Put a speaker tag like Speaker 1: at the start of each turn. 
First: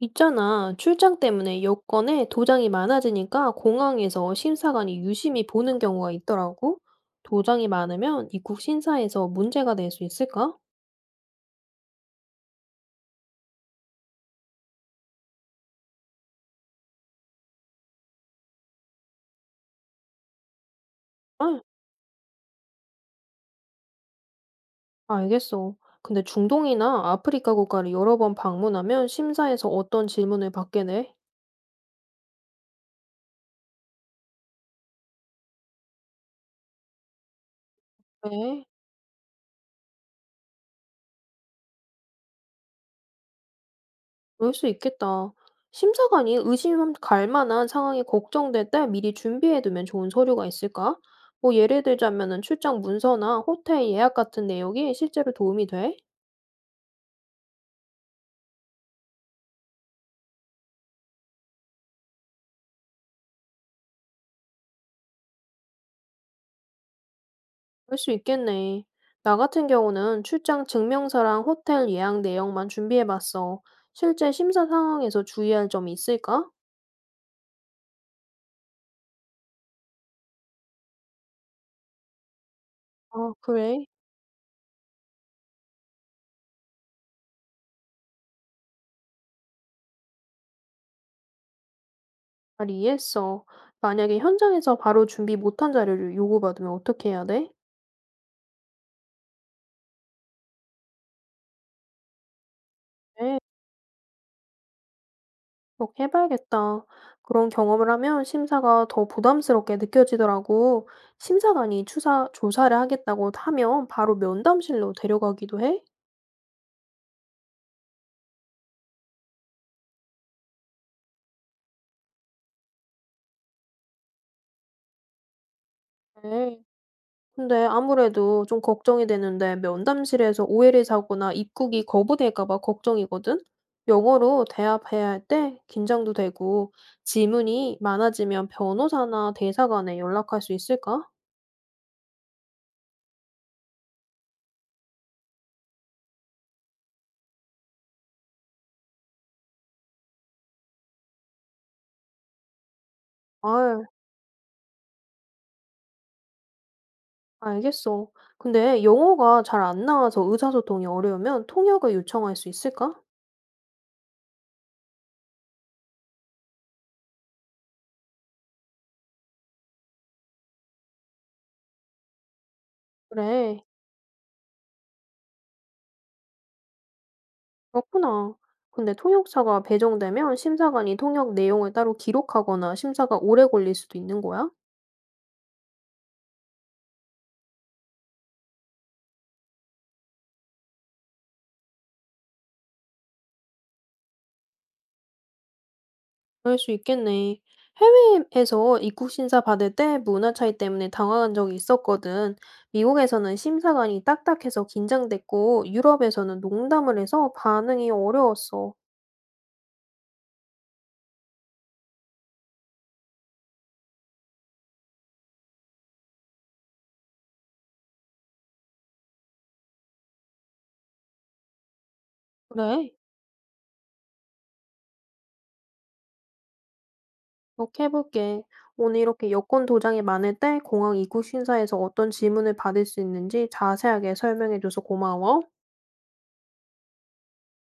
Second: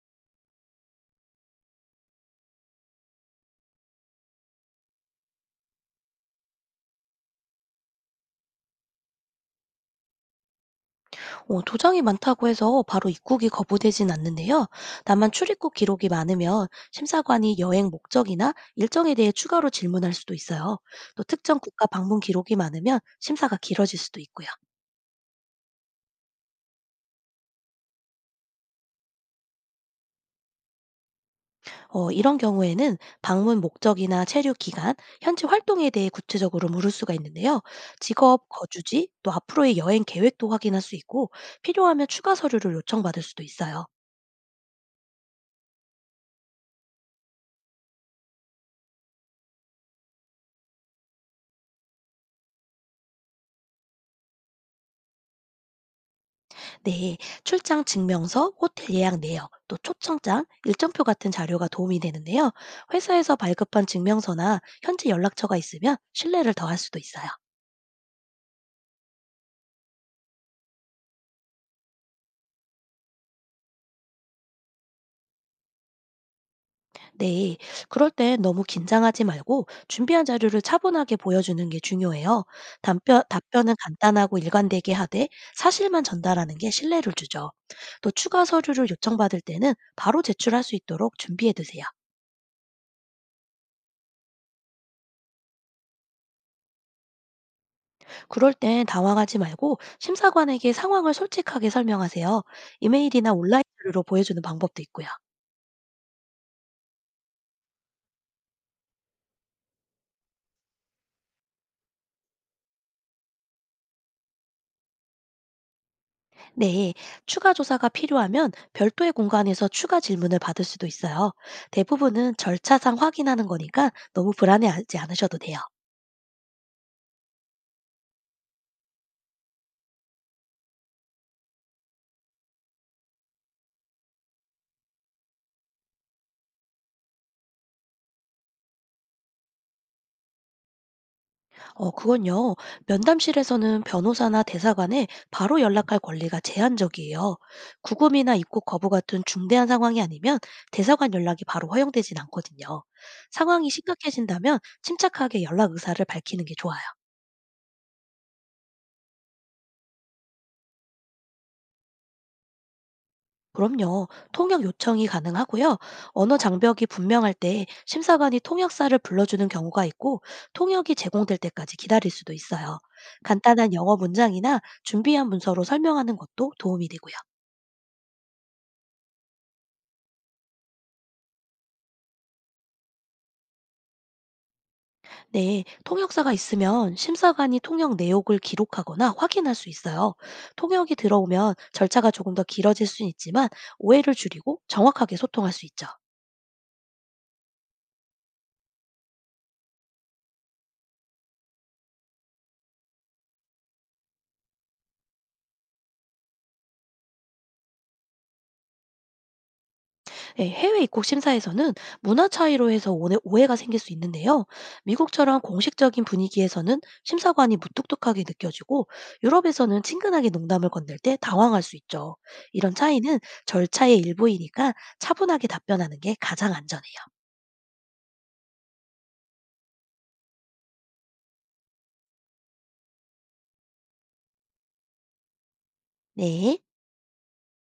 Speaker 1: 있잖아. 출장 때문에 여권에 도장이 많아지니까 공항에서 심사관이 유심히 보는 경우가 있더라고. 도장이 많으면 입국 심사에서 문제가 될 수 있을까?
Speaker 2: 도장이 많다고 해서 바로 입국이 거부되진 않는데요. 다만 출입국 기록이 많으면 심사관이 여행 목적이나 일정에 대해 추가로 질문할 수도 있어요. 또 특정
Speaker 1: 아,
Speaker 2: 국가 방문 기록이 많으면 심사가 길어질 수도 있고요.
Speaker 1: 알겠어. 근데 중동이나 아프리카 국가를 여러 번 방문하면 심사에서 어떤 질문을 받게 돼?
Speaker 2: 이런 경우에는 방문 목적이나 체류 기간, 현지 활동에 대해 구체적으로 물을 수가 있는데요. 직업,
Speaker 1: 네,
Speaker 2: 거주지, 또 앞으로의 여행 계획도 확인할 수 있고 필요하면 추가 서류를 요청받을 수도 있어요.
Speaker 1: 그럴 수 있겠다. 심사관이 의심 갈 만한 상황이 걱정될 때 미리 준비해두면 좋은 서류가 있을까? 뭐 예를 들자면은 출장 문서나 호텔 예약 같은 내용이 실제로 도움이 돼?
Speaker 2: 네, 출장 증명서, 호텔 예약 내역, 또 초청장, 일정표 같은 자료가 도움이 되는데요. 회사에서 발급한 증명서나 현지 연락처가 있으면 신뢰를 더할 수도 있어요.
Speaker 1: 그럴 수 있겠네. 나 같은 경우는 출장 증명서랑 호텔 예약 내역만 준비해봤어. 실제 심사 상황에서 주의할 점이 있을까?
Speaker 2: 네, 그럴 땐 너무 긴장하지 말고 준비한 자료를 차분하게 보여주는 게 중요해요. 답변,
Speaker 1: 아,
Speaker 2: 답변은
Speaker 1: 그래.
Speaker 2: 간단하고 일관되게 하되 사실만 전달하는 게 신뢰를 주죠. 또 추가 서류를 요청받을 때는 바로 제출할 수 있도록 준비해 두세요.
Speaker 1: 잘 이해했어. 만약에 현장에서 바로 준비 못한 자료를 요구받으면 어떻게 해야 돼?
Speaker 2: 그럴 땐 당황하지 말고 심사관에게 상황을 솔직하게 설명하세요. 이메일이나
Speaker 1: 네,
Speaker 2: 온라인 자료로 보여주는 방법도 있고요.
Speaker 1: 그렇게 해봐야겠다. 그런 경험을 하면 심사가 더 부담스럽게 느껴지더라고. 심사관이 조사를 하겠다고 하면 바로 면담실로 데려가기도 해.
Speaker 2: 네, 추가 조사가 필요하면 별도의 공간에서 추가 질문을 받을 수도 있어요. 대부분은 절차상 확인하는 거니까 너무 불안해하지 않으셔도 돼요.
Speaker 1: 네. 근데 아무래도 좀 걱정이 되는데 면담실에서 오해를 사거나 입국이 거부될까 봐 걱정이거든? 영어로 대화해야 할 때 긴장도 되고 질문이 많아지면 변호사나 대사관에 연락할 수 있을까?
Speaker 2: 그건요. 면담실에서는 변호사나 대사관에 바로 연락할 권리가 제한적이에요. 구금이나 입국 거부 같은 중대한 상황이 아니면 대사관 연락이 바로 허용되진 않거든요. 상황이
Speaker 1: 아,
Speaker 2: 심각해진다면 침착하게 연락 의사를 밝히는 게 좋아요.
Speaker 1: 알겠어. 근데 영어가 잘 안 나와서 의사소통이 어려우면 통역을 요청할 수 있을까?
Speaker 2: 그럼요. 통역 요청이 가능하고요. 언어 장벽이 분명할 때 심사관이 통역사를 불러주는 경우가 있고 통역이 제공될 때까지 기다릴 수도 있어요.
Speaker 1: 그래,
Speaker 2: 간단한 영어 문장이나 준비한 문서로 설명하는 것도 도움이 되고요.
Speaker 1: 그렇구나. 근데 통역사가 배정되면 심사관이 통역 내용을 따로 기록하거나 심사가 오래 걸릴 수도 있는 거야?
Speaker 2: 네, 통역사가 있으면 심사관이 통역 내역을 기록하거나 확인할 수 있어요. 통역이 들어오면 절차가 조금 더 길어질 수 있지만 오해를 줄이고 정확하게 소통할 수 있죠.
Speaker 1: 그럴 수 있겠네. 해외에서 입국 심사 받을 때 문화 차이 때문에 당황한 적이 있었거든. 미국에서는 심사관이 딱딱해서 긴장됐고, 유럽에서는 농담을 해서 반응이 어려웠어.
Speaker 2: 예, 해외 입국 심사에서는 문화 차이로 해서 오해가 생길 수 있는데요. 미국처럼 공식적인 분위기에서는 심사관이 무뚝뚝하게 느껴지고 유럽에서는 친근하게 농담을 건넬 때 당황할 수 있죠. 이런
Speaker 1: 그래,
Speaker 2: 차이는 절차의 일부이니까 차분하게 답변하는 게 가장 안전해요.
Speaker 1: 그렇게 해볼게. 오늘 이렇게 여권 도장이 많을 때 공항 입국 심사에서 어떤 질문을 받을 수 있는지 자세하게 설명해줘서 고마워.
Speaker 2: 네.